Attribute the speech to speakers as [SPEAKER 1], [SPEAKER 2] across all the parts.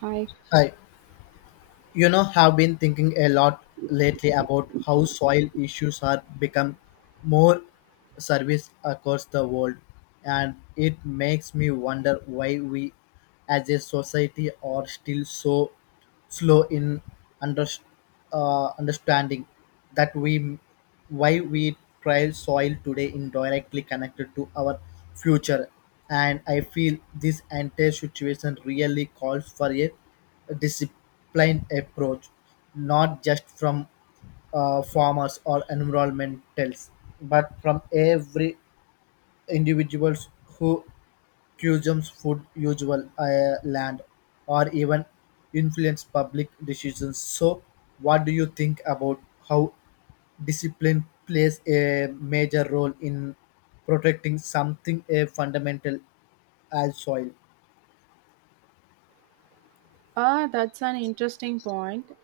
[SPEAKER 1] Hi.
[SPEAKER 2] Hi. You know, have been thinking a lot lately about how soil issues are become more service across the world, and it makes me wonder why we, as a society, are still so slow in under, understanding that we why we trial soil today indirectly connected to our future, and I feel this entire situation really calls for a disciplined approach, not just from farmers or environmentalists, but from every individuals who consumes food, usual land, or even influence public decisions. So, what do you think about how discipline plays a major role in protecting something a fundamental as soil?
[SPEAKER 1] Ah, that's an interesting point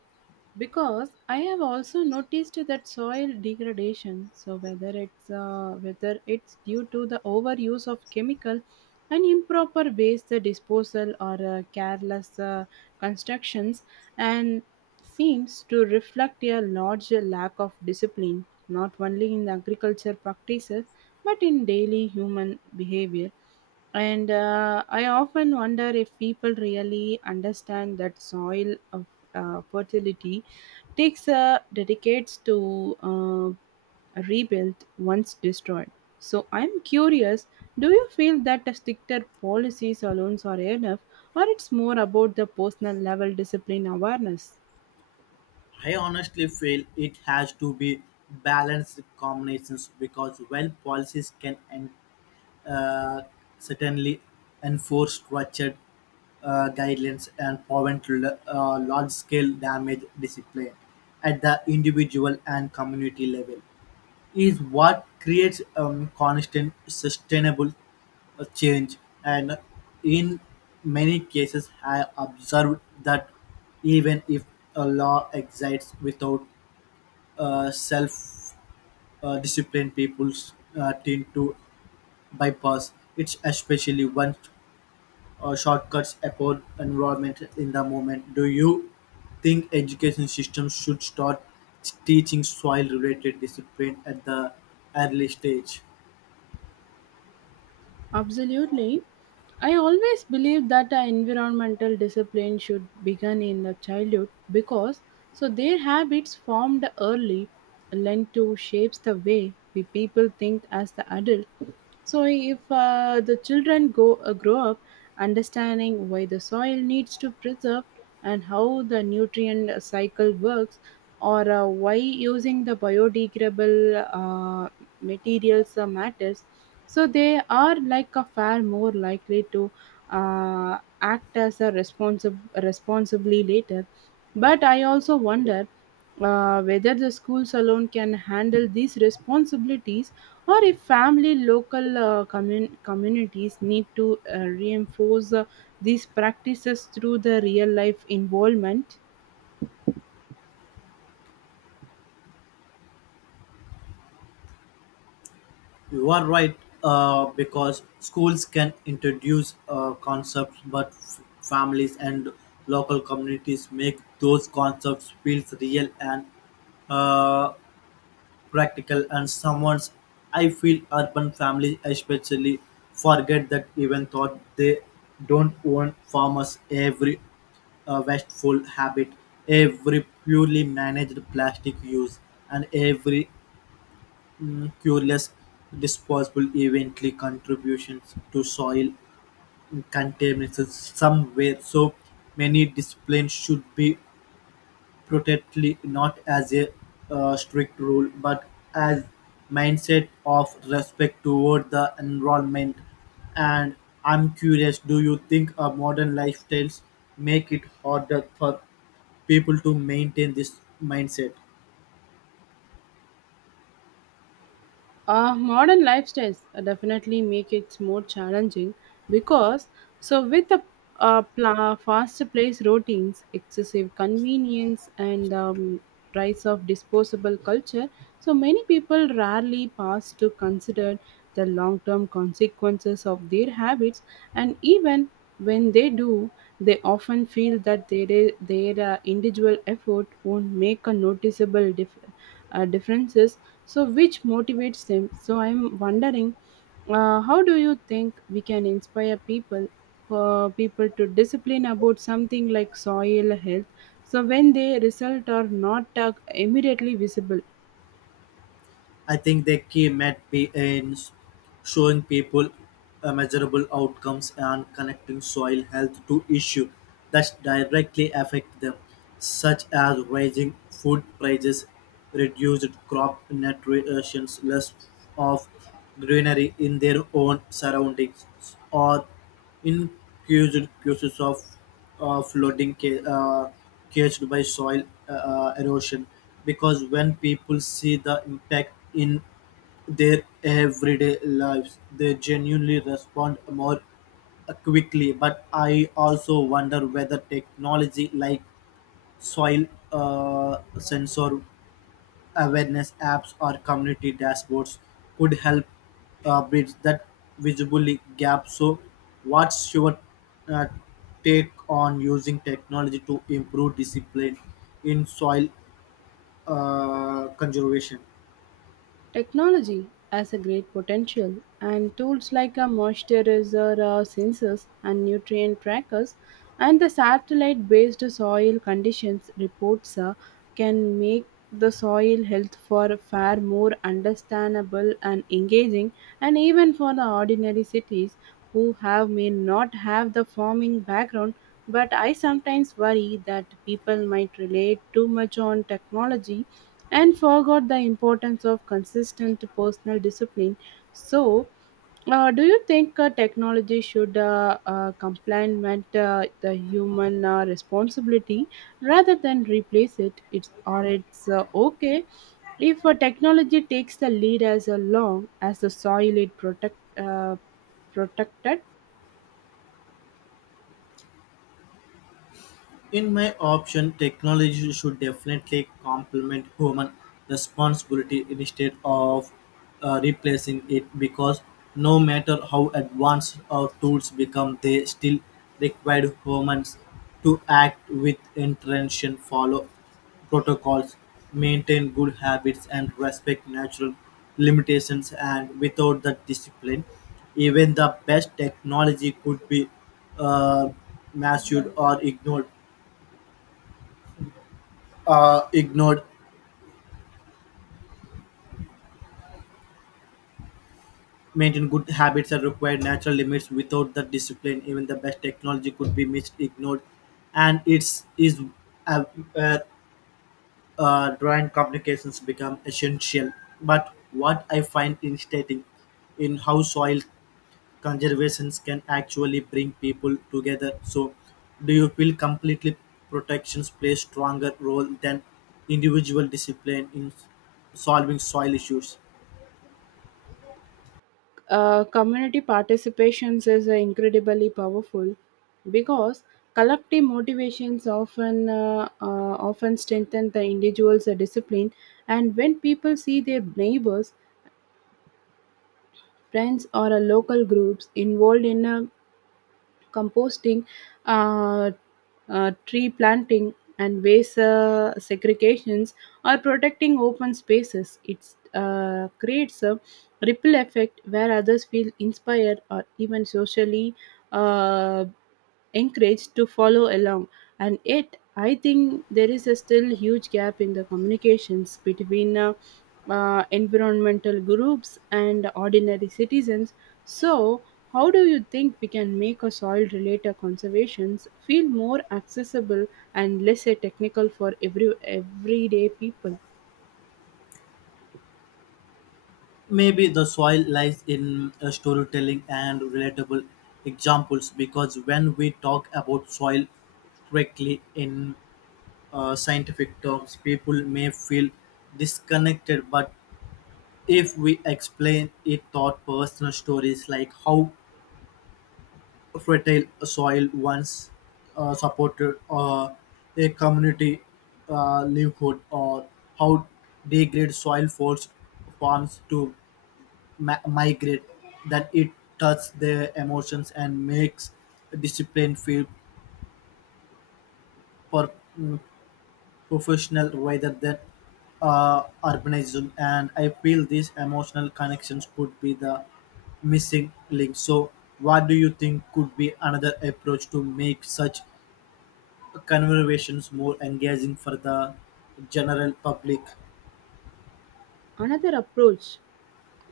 [SPEAKER 1] because I have also noticed that soil degradation. So whether it's due to the overuse of chemical and improper waste disposal or careless constructions, and seems to reflect a large lack of discipline, not only in the agriculture practices but in daily human behavior. And I often wonder if people really understand that soil of fertility takes decades to rebuild once destroyed. So I'm curious, do you feel that the stricter policies alone are enough, or it's more about the personal level discipline awareness?
[SPEAKER 2] I honestly feel it has to be balanced combinations because while policies can uh, certainly enforce structured guidelines and prevent large-scale damage discipline at the individual and community level is what creates constant, sustainable change, and in many cases, I observed that even if a law exists without self discipline, people tend to bypass it, especially once shortcuts upon environment in the moment. Do you think education systems should start teaching soil related discipline at the early stage?
[SPEAKER 1] Absolutely. I always believe that our environmental discipline should begin in the childhood because so their habits formed early lend to shapes the way we people think as the adults. So, if the children go grow up understanding why the soil needs to preserve and how the nutrient cycle works, or why using the biodegradable materials matters, so they are like a far more likely to act as a responsible responsibly later. But I also wonder whether the schools alone can handle these responsibilities or if family local communities need to reinforce these practices through the real life involvement.
[SPEAKER 2] You are right, because schools can introduce concepts, but families and local communities make those concepts feel real and uh, practical. And someone's, I feel urban families especially forget that even thought they don't own farmers every wasteful habit, every purely managed plastic use, and every curious disposable eventually contributions to soil contamination somewhere so many disciplines should be protected not as a strict rule but as mindset of respect toward the environment. And I'm curious, do you think our modern lifestyles make it harder for people to maintain this mindset?
[SPEAKER 1] Modern lifestyles definitely make it more challenging because so with the faster place routines, excessive convenience, and rise of disposable culture, so many people rarely pass to consider the long-term consequences of their habits, and even when they do, they often feel that their individual effort won't make a noticeable differences so which motivates them. So I'm wondering, how do you think we can inspire people to discipline about something like soil health so when they result are not immediately visible?
[SPEAKER 2] I think the key might be in showing people measurable outcomes and connecting soil health to issues that directly affect them, such as rising food prices, reduced crop nutrition, less of greenery in their own surroundings, or in caged cases of flooding caused by soil erosion, because when people see the impact in their everyday lives, they genuinely respond more quickly. But I also wonder whether technology like soil sensor awareness apps or community dashboards could help bridge that visibility gap. So, what's your uh, take on using technology to improve discipline in soil conservation?
[SPEAKER 1] Technology has a great potential, and tools like a moisturizer sensors and nutrient trackers and the satellite based soil conditions reports can make the soil health for far more understandable and engaging, and even for the ordinary cities who have may not have the farming background. But I sometimes worry that people might relate too much on technology and forgot the importance of consistent personal discipline. So, do you think technology should complement the human responsibility rather than replace it? It's, or it's okay if technology takes the lead as long as the soil it protected.
[SPEAKER 2] In my option, technology should definitely complement human responsibility instead of replacing it because no matter how advanced our tools become, they still require humans to act with intention, follow protocols, maintain good habits, and respect natural limitations. And without that discipline, even the best technology could be uh, mastered or ignored. Maintain good habits that require natural limits. Without the discipline, even the best technology could be missed, ignored, and it's is uh, uh, drawing communications become essential. But what I find interesting in how soil conservations can actually bring people together. So, do you feel completely protections play stronger role than individual discipline in solving soil issues?
[SPEAKER 1] Community participations is incredibly powerful because collective motivations often strengthen the individual's discipline. And when people see their neighbors, friends, or local groups involved in a composting, uh, tree planting, and waste segregations or protecting open spaces, it creates a ripple effect where others feel inspired or even socially Uh, encouraged to follow along. And yet I think there is a still huge gap in the communications between environmental groups and ordinary citizens. So how do you think we can make a soil related conservations feel more accessible and less a technical for everyday people?
[SPEAKER 2] Maybe the soil lies in storytelling and relatable examples because when we talk about soil correctly in scientific terms, people may feel disconnected. But if we explain it through personal stories like how fertile soil once supported a community livelihood or how degraded soil forced farms to migrate, that it touches their emotions and makes discipline feel per- mm, professional rather than urbanism. And I feel these emotional connections could be the missing link. So, what do you think could be another approach to make such conversations more engaging for the general public?
[SPEAKER 1] Another approach,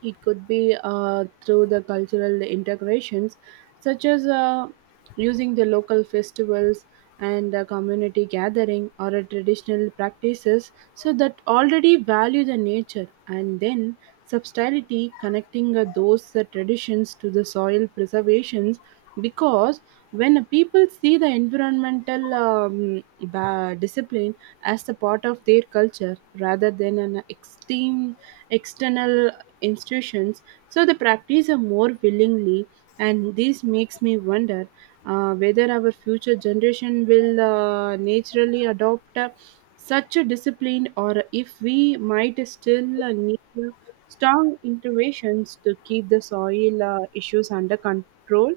[SPEAKER 1] it could be through the cultural integrations such as using the local festivals and community gathering or traditional practices so that already value the nature and then substantiality connecting those traditions to the soil preservations. Because when people see the environmental discipline as the part of their culture rather than an extreme external institutions, so they practice a more willingly. And this makes me wonder whether our future generation will naturally adopt such a discipline or if we might still need strong interventions to keep the soil issues under control.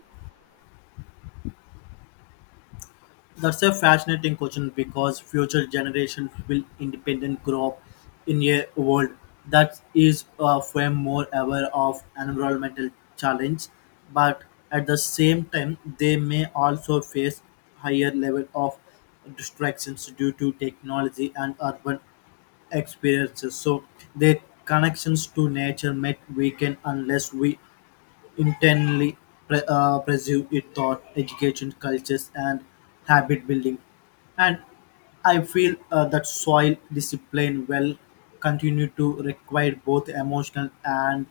[SPEAKER 2] That's a fascinating question because future generations will independent grow up in a world that is far more aware of environmental challenge, but at the same time they may also face higher level of distractions due to technology and urban experiences. So their connections to nature might weaken unless we intently pursue it thought education cultures and habit building, and I feel that soil discipline will continue to require both emotional and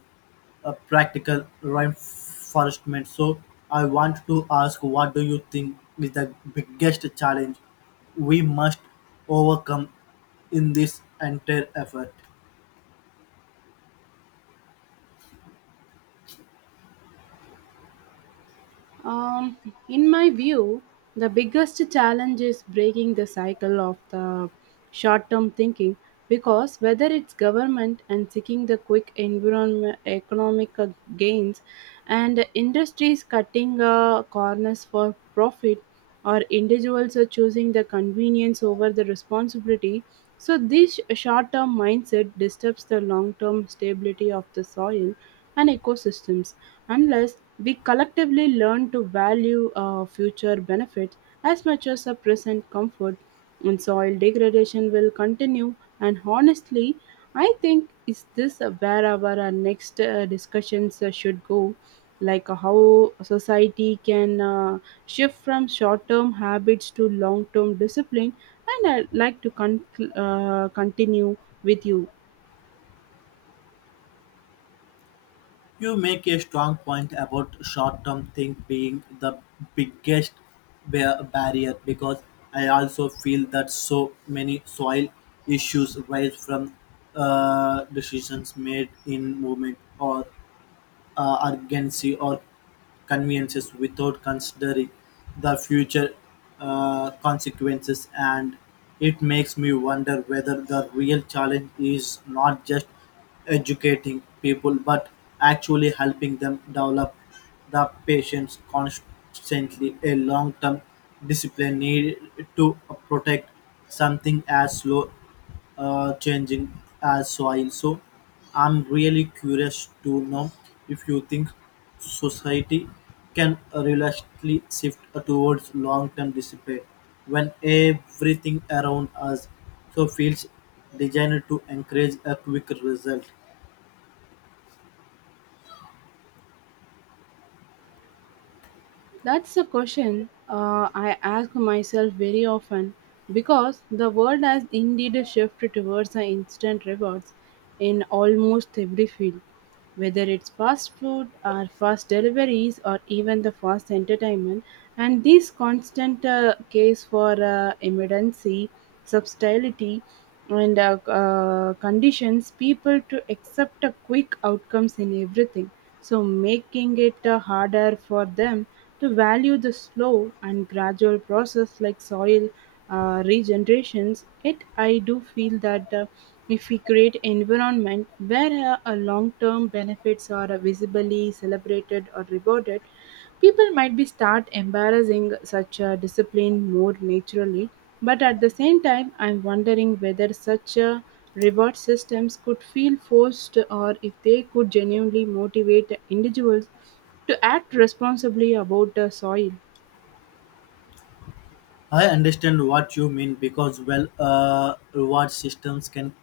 [SPEAKER 2] practical reinforcement. So I want to ask, what do you think is the biggest challenge we must overcome in this entire effort?
[SPEAKER 1] Um, in my view, the biggest challenge is breaking the cycle of the short term thinking because whether it's government and seeking the quick environment economic gains and industries cutting corners for profit or individuals are choosing the convenience over the responsibility, so this short term mindset disturbs the long term stability of the soil and ecosystems unless we collectively learn to value future benefits as much as a present comfort, and soil degradation will continue. And honestly, I think is this where our next discussions should go, like how society can shift from short-term habits to long-term discipline. And I'd like to continue with you.
[SPEAKER 2] You make a strong point about short term think being the biggest barrier because I also feel that so many soil issues rise from decisions made in movement or urgency or conveniences without considering the future consequences, and it makes me wonder whether the real challenge is not just educating people but actually helping them develop the patience constantly a long-term discipline need to protect something as slow changing as soil. So I'm really curious to know if you think society can realistically shift towards long-term discipline when everything around us so feels designed to encourage a quick result.
[SPEAKER 1] That's a question I ask myself very often because the world has indeed shifted towards the instant rewards in almost every field, whether it's fast food or fast deliveries or even the fast entertainment. And this constant case for immediacy, subtlety, and conditions people to accept a quick outcomes in everything, so making it harder for them to value the slow and gradual process like soil regenerations. Yet I do feel that if we create environment where a long term benefits are visibly celebrated or rewarded, people might be start embarrassing such a discipline more naturally. But at the same time, I'm wondering whether such a reward systems could feel forced or if they could genuinely motivate individuals to act responsibly about the soil.
[SPEAKER 2] I understand what you mean because, well, reward systems can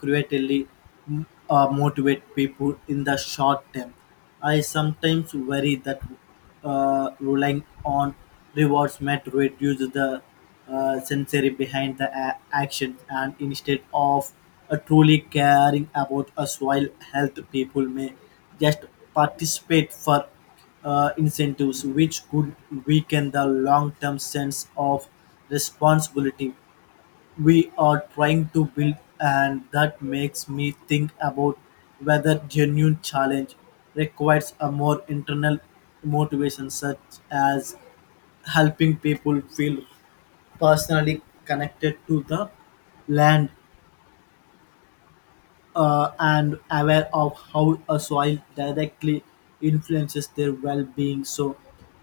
[SPEAKER 2] creatively motivate people in the short term. I sometimes worry that relying on rewards might reduce the sensory behind the action, and instead of truly caring about a soil health people may just participate for incentives, which could weaken the long-term sense of responsibility we are trying to build. And that makes me think about whether genuine challenge requires a more internal motivation such as helping people feel personally connected to the land and aware of how a soil directly influences their well-being. So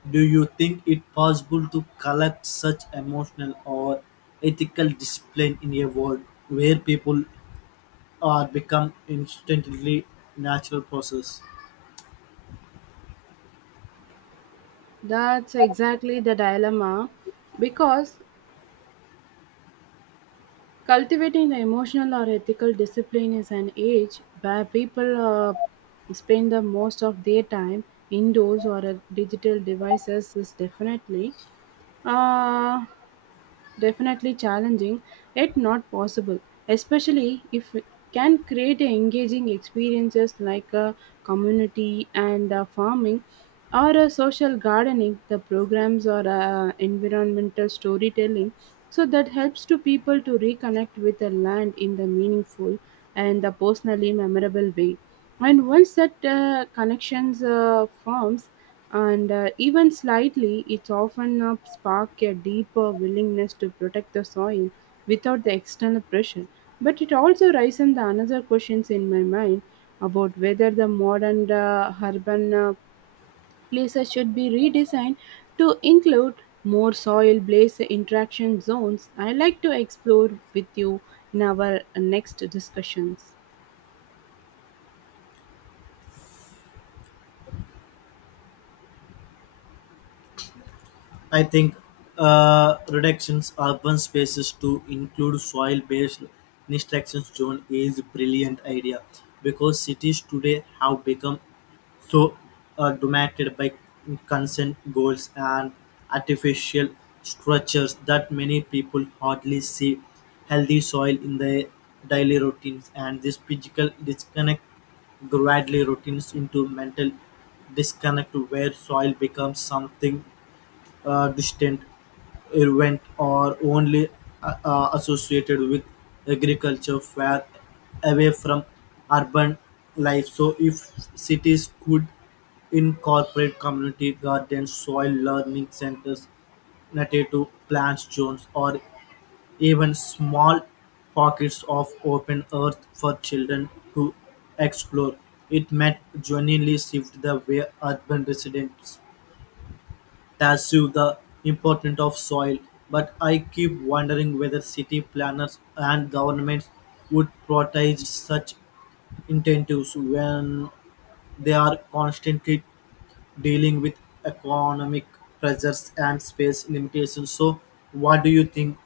[SPEAKER 2] do you think it possible to collect such emotional or ethical discipline in a world where people are become instantly natural process?
[SPEAKER 1] That's exactly the dilemma because cultivating the emotional or ethical discipline is an age where people spend the most of their time indoors or at digital devices is definitely. Uh, Definitely challenging, yet not possible, especially if we can create a engaging experiences like a community and farming or a social gardening, the programs or environmental storytelling. So that helps to people to reconnect with the land in the meaningful and the personally memorable way. And once that connections forms, and even slightly, it's often spark a deeper willingness to protect the soil without the external pressure. But it also raises the another questions in my mind about whether the modern urban places should be redesigned to include more soil based interaction zones. I like to explore with you in our next discussions.
[SPEAKER 2] I think reductions urban spaces to include soil-based extraction zone is a brilliant idea because cities today have become so dominated by consent goals and artificial structures that many people hardly see healthy soil in their daily routines, and this physical disconnect gradually routines into mental disconnect where soil becomes something distant Irvine or only associated with agriculture, far away from urban life. So, if cities could incorporate community gardens, soil learning centers, native plants zones, or even small pockets of open earth for children to explore, it might genuinely shift the way urban residents tattoo the importance of soil, but I keep wondering whether city planners and governments would protect such incentives when they are constantly dealing with economic pressures and space limitations. So, what do you think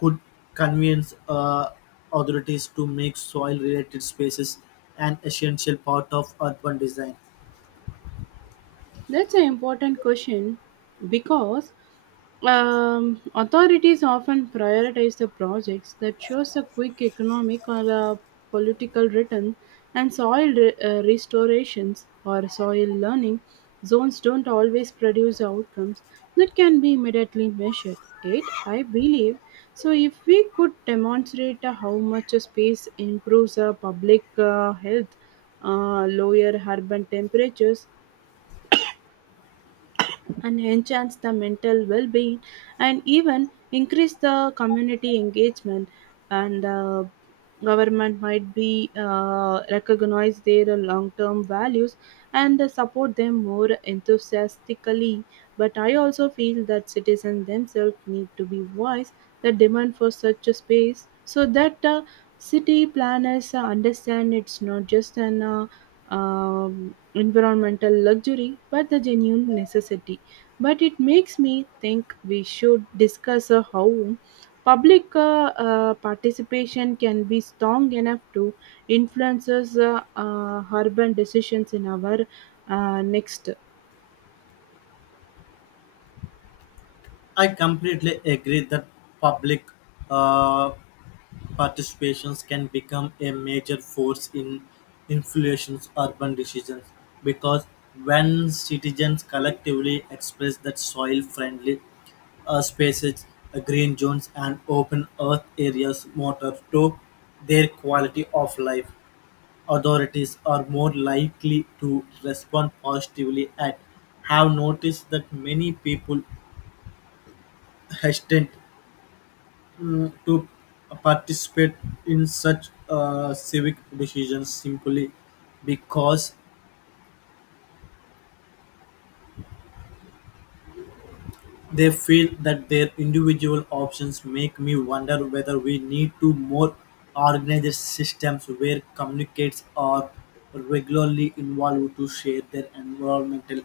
[SPEAKER 2] could convince authorities to make soil-related spaces an essential part of urban design?
[SPEAKER 1] That's an important question because authorities often prioritize the projects that shows a quick economic or a political return, and soil restorations or soil learning zones don't always produce outcomes that can be immediately measured. It, I believe, so if we could demonstrate how much a space improves public health, lower urban temperatures, and enhance the mental well-being and even increase the community engagement, and government might be recognize their long-term values and support them more enthusiastically. But I also feel that citizens themselves need to be wise the demand for such a space so that city planners understand it's not just an environmental luxury but the genuine necessity. But it makes me think we should discuss how public participation can be strong enough to influence urban decisions in our next.
[SPEAKER 2] I completely agree that public uh, participations can become a major force in influencing urban decisions because when citizens collectively express that soil-friendly spaces, green zones, and open earth areas matter to their quality of life, authorities are more likely to respond positively and have noticed that many people hesitant to participate in such civic decisions simply because they feel that their individual options make me wonder whether we need to more organized systems where communicates are regularly involved to share their environmental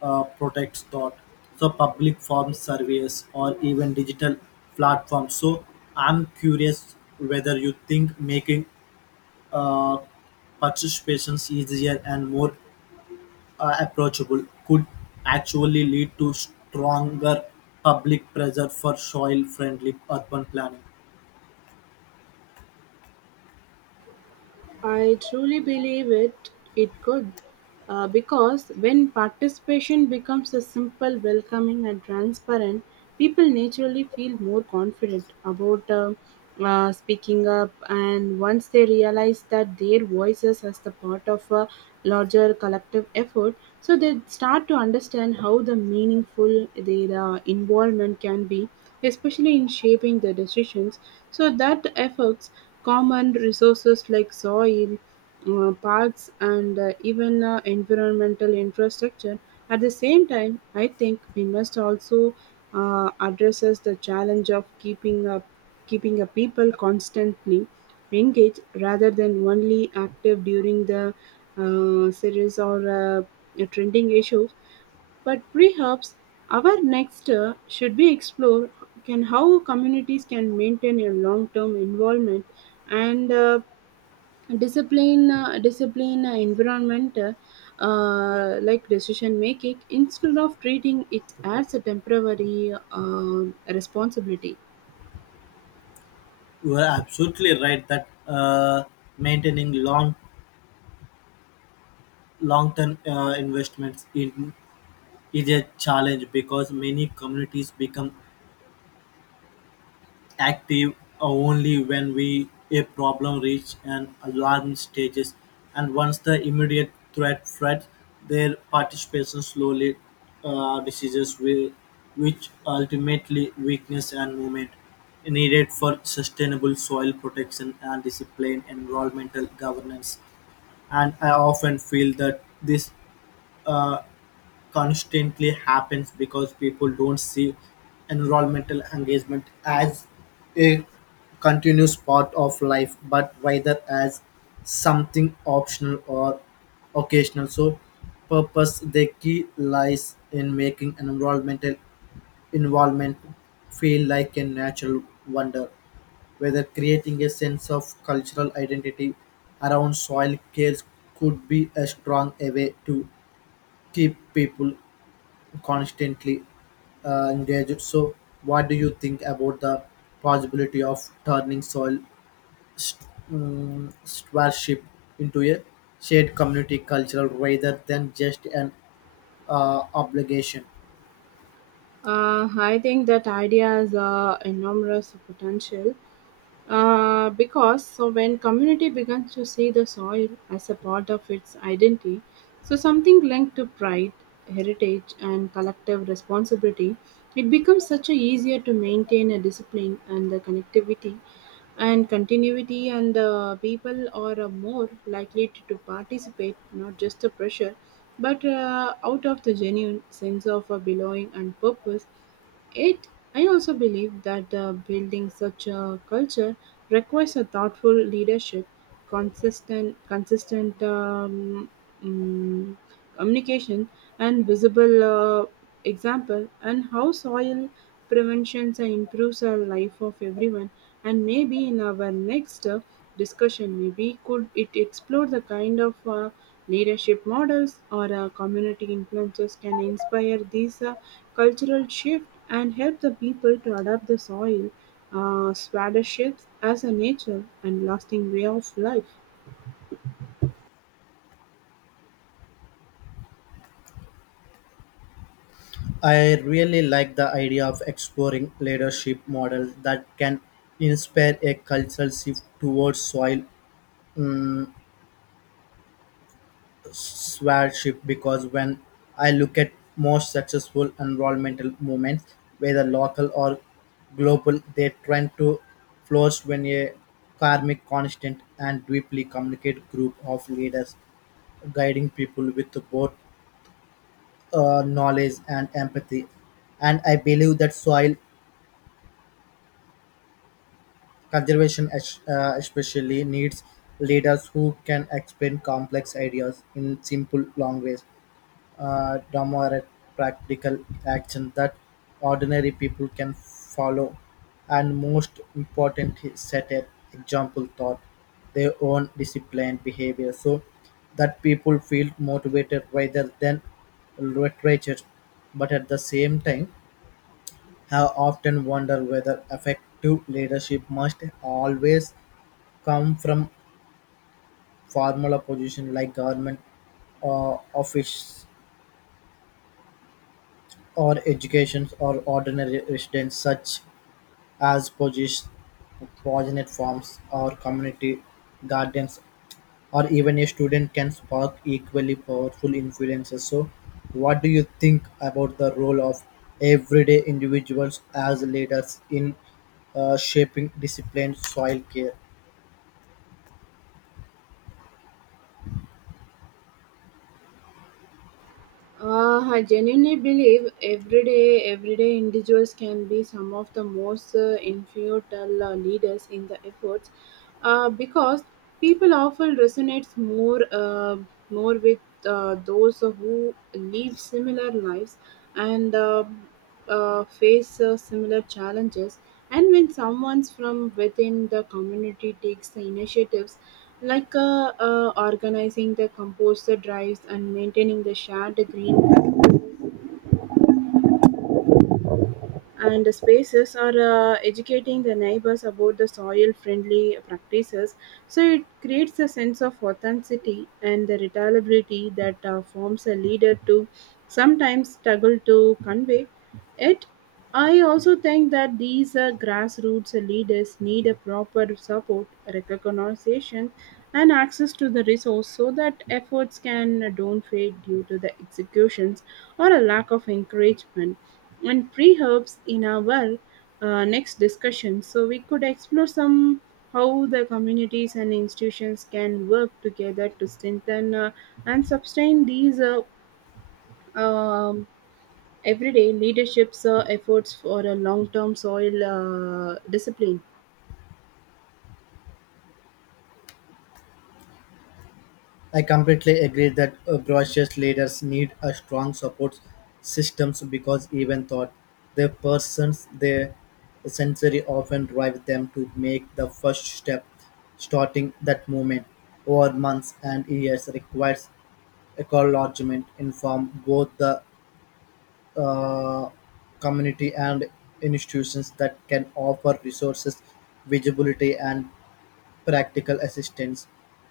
[SPEAKER 2] protects thought so public form surveys or even digital platforms. So I'm curious whether you think making uh, participations easier and more approachable could actually lead to stronger public pressure for soil friendly urban planning.
[SPEAKER 1] I truly believe it could, because when participation becomes a simple, welcoming, and transparent, people naturally feel more confident about speaking up. And once they realize that their voices as the part of a larger collective effort, so they start to understand how the meaningful their involvement can be, especially in shaping the decisions, so that affects common resources like soil, parks, and even environmental infrastructure. At the same time, I think we must also addresses the challenge of keeping a people constantly engage rather than only active during the series or trending issues. But perhaps our next should be explore can how communities can maintain a long-term involvement and discipline environment like decision making instead of treating it as a temporary responsibility.
[SPEAKER 2] You are absolutely right that maintaining long term investments in, is a challenge because many communities become active only when we a problem reach an alarm stages, and once the immediate threats their participation slowly diseases will, which ultimately weakness and movement needed for sustainable soil protection and discipline environmental governance. And I often feel that this uh, constantly happens because people don't see environmental engagement as a continuous part of life but rather as something optional or occasional, so purpose the key lies in making an environmental involvement feel like a natural wonder whether creating a sense of cultural identity around soil cares could be a strong way to keep people constantly engaged. So, what do you think about the possibility of turning soil stewardship into a shared community cultural rather than just an obligation?
[SPEAKER 1] I think that idea has enormous potential. Because so when community begins to see the soil as a part of its identity, so something linked to pride, heritage, and collective responsibility, it becomes such a easier to maintain a discipline and the connectivity and continuity and people are more likely to participate not just the pressure but out of the genuine sense of belonging and purpose it. I also believe that building such a culture requires a thoughtful leadership, consistent mm, communication, and visible example, and how soil preventions and improves our life of everyone. And maybe in our next discussion maybe could it explore the kind of leadership models or community influences can inspire these cultural shift and help the people to adapt the soil swada shifts as a nature and lasting way of life.
[SPEAKER 2] I really like the idea of exploring leadership models that can inspire a cultural shift towards soil mm, stewardship because when I look at most successful environmental movements, whether local or global, they tend to flourish when a karmic constant and deeply communicate group of leaders guiding people with both knowledge and empathy. And I believe that soil conservation especially needs leaders who can explain complex ideas in simple language domotic practical action that ordinary people can follow. And most important, he set an example thought their own disciplined behavior so that people feel motivated rather than literature. But at the same time, I often wonder whether effective leadership must always come from formal position like government office or education or ordinary residents such as poisonate farms or community gardens or even a student can spark equally powerful influences. So what do you think about the role of everyday individuals as leaders in shaping disciplined soil care?
[SPEAKER 1] I genuinely believe everyday individuals can be some of the most influential leaders in the efforts, because people often resonates more with those who live similar lives and face similar challenges. And when someone's from within the community takes the initiatives like organizing the composter drives and maintaining the shared green and spaces are educating the neighbors about the soil friendly practices, so it creates a sense of authenticity and the reliability that forms a leader to sometimes struggle to convey it. I also think that these grassroots leaders need a proper support, recognition, and access to the resource so that efforts can don't fade due to the executions or a lack of encouragement and pre-herbs in our next discussion. So we could explore some how the communities and institutions can work together to strengthen and sustain these um everyday leadership's efforts for a long-term soil discipline.
[SPEAKER 2] I completely agree that grassroots leaders need a strong support systems because even though their persons, their sensory often drive them to make the first step, starting that movement over months and years requires a in from both the uh, community and institutions that can offer resources, visibility, and practical assistance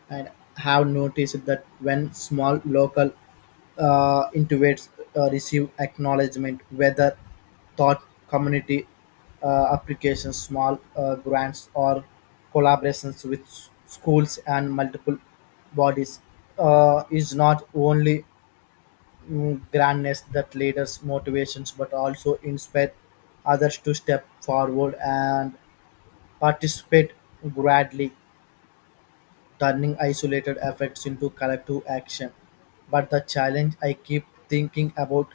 [SPEAKER 2] and have noticed that when small local intuits receive acknowledgement, whether thought community applications, small grants, or collaborations with schools and multiple bodies, is not only grandness that leaders' motivations but also inspire others to step forward and participate gladly turning isolated efforts into collective action. But the challenge I keep thinking about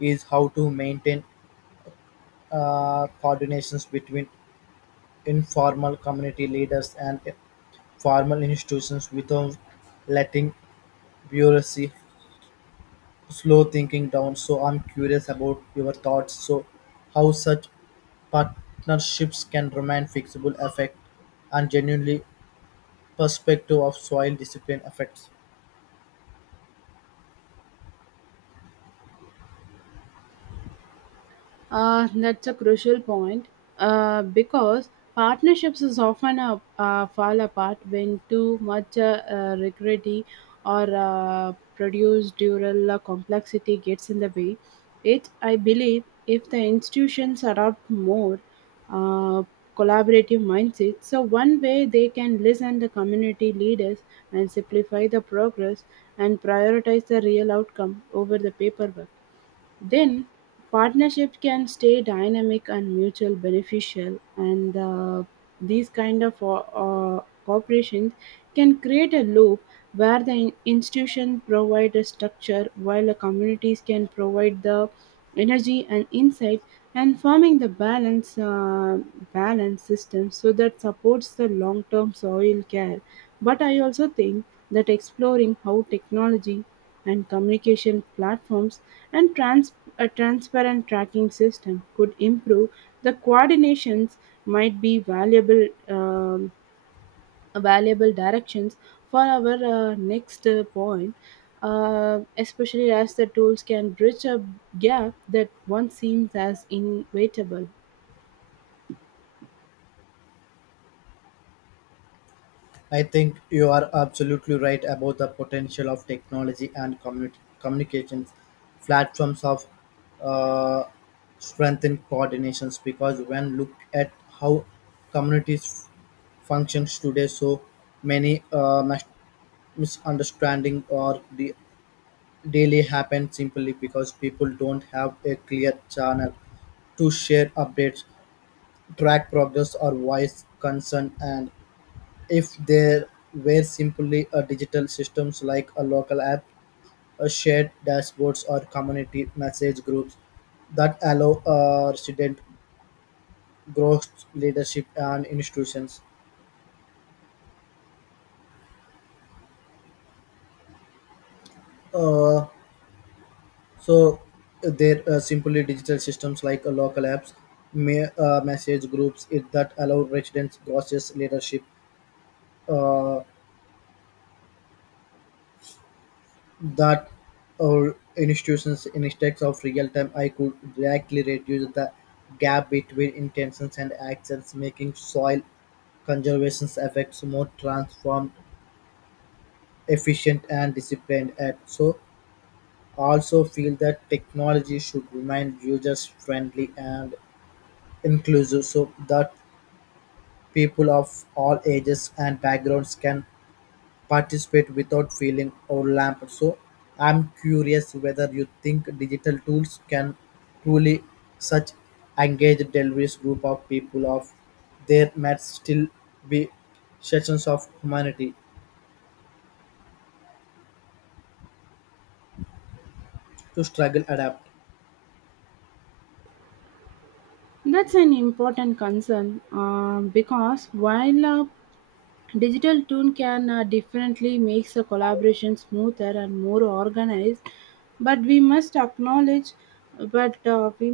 [SPEAKER 2] is how to maintain coordinations between informal community leaders and formal institutions without letting bureaucracy slow thinking down. So I'm curious about your thoughts. So how such partnerships can remain fixable effect and genuinely perspective of soil discipline effects.
[SPEAKER 1] That's a crucial point because partnerships is often fall apart when too much rigidity or produced dual complexity gets in the way. It, I believe, if the institutions adopt more uh, collaborative mindset, so one way they can listen the community leaders and simplify the progress and prioritize the real outcome over the paperwork. Then partnership can stay dynamic and mutual beneficial, and these kind of corporations can create a loop where the institution provide a structure while the communities can provide the energy and insight and forming the balance system so that supports the long term soil care. But I also think that exploring how technology and communication platforms and a transparent tracking system could improve the coordinations might be valuable directions for our next point, especially as the tools can bridge a gap that once seems as inevitable.
[SPEAKER 2] I think you are absolutely right about the potential of technology and communications platforms of uh, strengthen coordinations because when look at how communities functions today, so many misunderstanding or the daily happen simply because people don't have a clear channel to share updates, track progress, or voice concern and if there were simply a digital systems like a local app, a shared dashboards or community message groups that allow resident growth leadership and institutions. Uh, so there are simply digital systems like local apps, message groups it, that allow residents growth leadership. Uh, that our institutions instead of real time I could directly reduce the gap between intentions and actions making soil conservation effects more transformed efficient and disciplined and so also feel that technology should remain users friendly and inclusive so that people of all ages and backgrounds can participate without feeling overwhelmed. So I'm curious whether you think digital tools can truly such engage diverse group of people of there might still be sections of humanity to struggle adapt.
[SPEAKER 1] That's an important concern because while a digital tool can definitely make the collaboration smoother and more organized, but we must acknowledge, but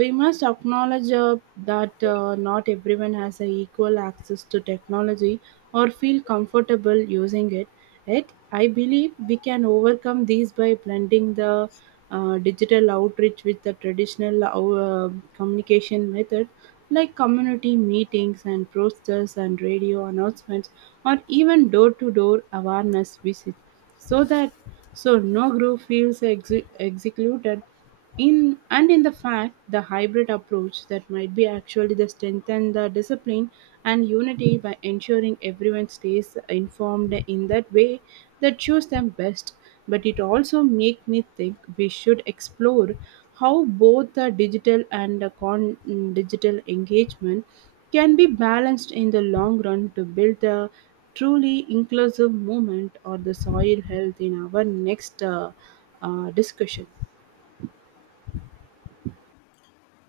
[SPEAKER 1] we must acknowledge that not everyone has a equal access to technology or feel comfortable using it. Yet, I believe we can overcome these by blending the digital outreach with the traditional communication method like community meetings and posters and radio announcements or even door-to-door awareness visits so that so no group feels excluded in and in the fact the hybrid approach that might be actually the strengthen the discipline and unity by ensuring everyone stays informed in that way that suits them best. But it also make me think we should explore how both the digital and the con digital engagement can be balanced in the long run to build a truly inclusive movement or the soil health in our next discussion.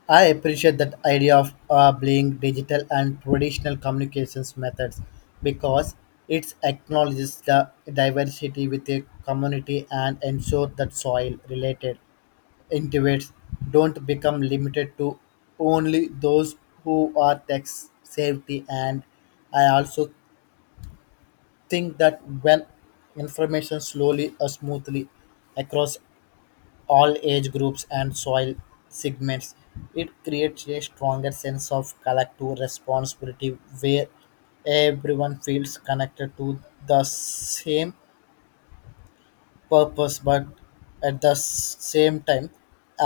[SPEAKER 2] I appreciate that idea of blending digital and traditional communications methods because it acknowledges the diversity with a community and ensure that soil related incentives don't become limited to only those who are tax safety and I also think that when information slowly or smoothly across all age groups and soil segments, it creates a stronger sense of collective responsibility where everyone feels connected to the same purpose but at the same time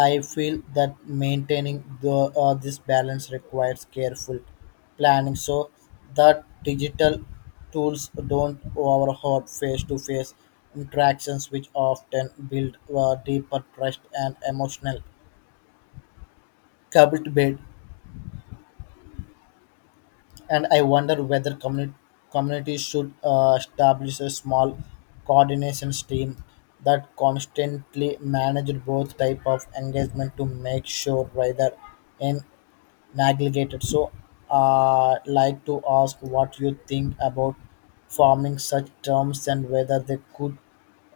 [SPEAKER 2] I feel that maintaining the this balance requires careful planning so that digital tools don't overhaul face-to-face interactions which often build deeper trust and emotional commitment and I wonder whether communities should establish a small coordination team that constantly manage both type of engagement to make sure rather in neglected. So, like to ask what you think about forming such terms and whether they could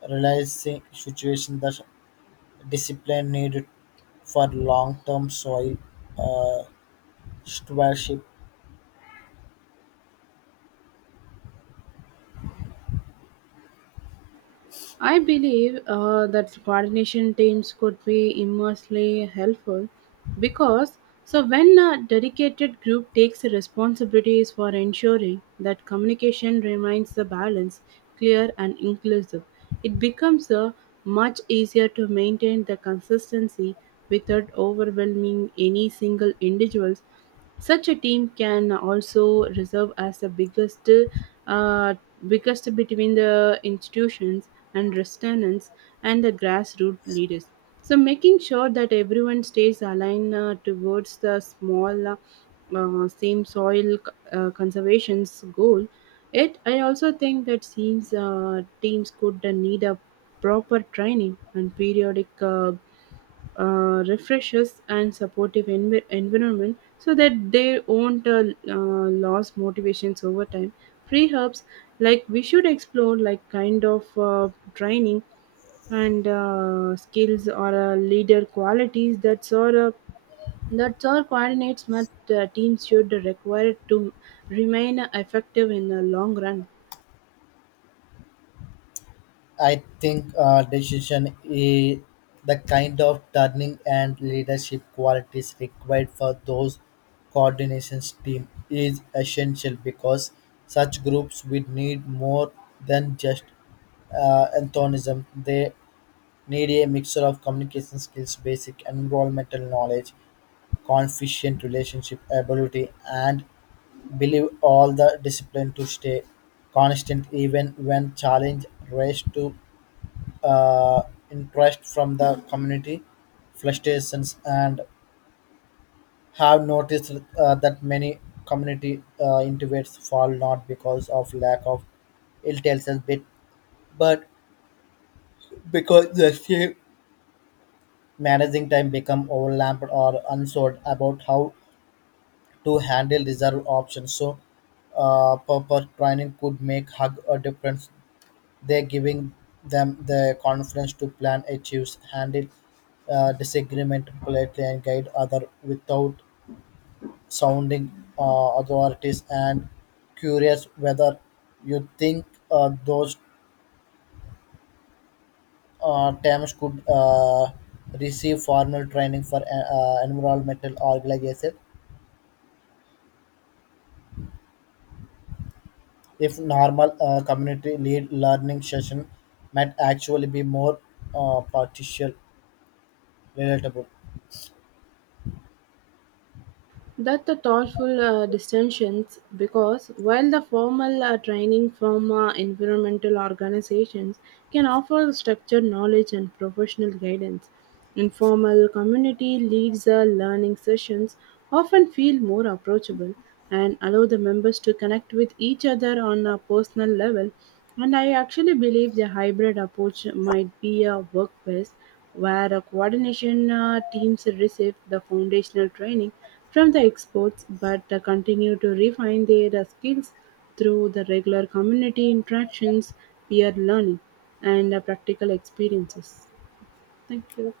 [SPEAKER 2] realize the situation that discipline needed for long-term soil uh, stewardship.
[SPEAKER 1] I believe that coordination teams could be immensely helpful because so when a dedicated group takes the responsibilities for ensuring that communication remains the balance, clear and inclusive, it becomes much easier to maintain the consistency without overwhelming any single individuals. Such a team can also reserve as the uh, biggest between the institutions and restaurants and the grassroots leaders, so making sure that everyone stays aligned towards the same soil conservation's goal. It I also think that seems teams could need a proper training and periodic. Refreshes and supportive environment so that they won't lose motivations over time. Free hubs like we should explore like kind of training and skills or leader qualities that sort of that's all coordinates that teams should require to remain effective in the long run.
[SPEAKER 2] I think decision is the kind of turning and leadership qualities required for those coordinations team is essential because such groups will need more than just enthusiasm. They need a mixture of communication skills, basic environmental knowledge, confident relationship ability, and believe all the discipline to stay constant even when challenge raised to uh, interest from the community frustrations and have noticed that many community intubates fall not because of lack of intelligence bit but because the same managing time become overlapped or unsold about how to handle reserve options so purpose training could make hug a difference. They're giving them the confidence to plan achieve, handle disagreement politely, and guide other without sounding authorities. And curious whether you think those terms could receive formal training for environmental organization. If normal community lead learning session might actually be more partial relatable.
[SPEAKER 1] That the thoughtful distinctions because while the formal training from environmental organizations can offer structured knowledge and professional guidance, informal community leads learning sessions often feel more approachable and allow the members to connect with each other on a personal level. And I actually believe the hybrid approach might be a work best where a coordination teams receive the foundational training from the exports, but continue to refine their skills through the regular community interactions, peer learning, and practical experiences. Thank you.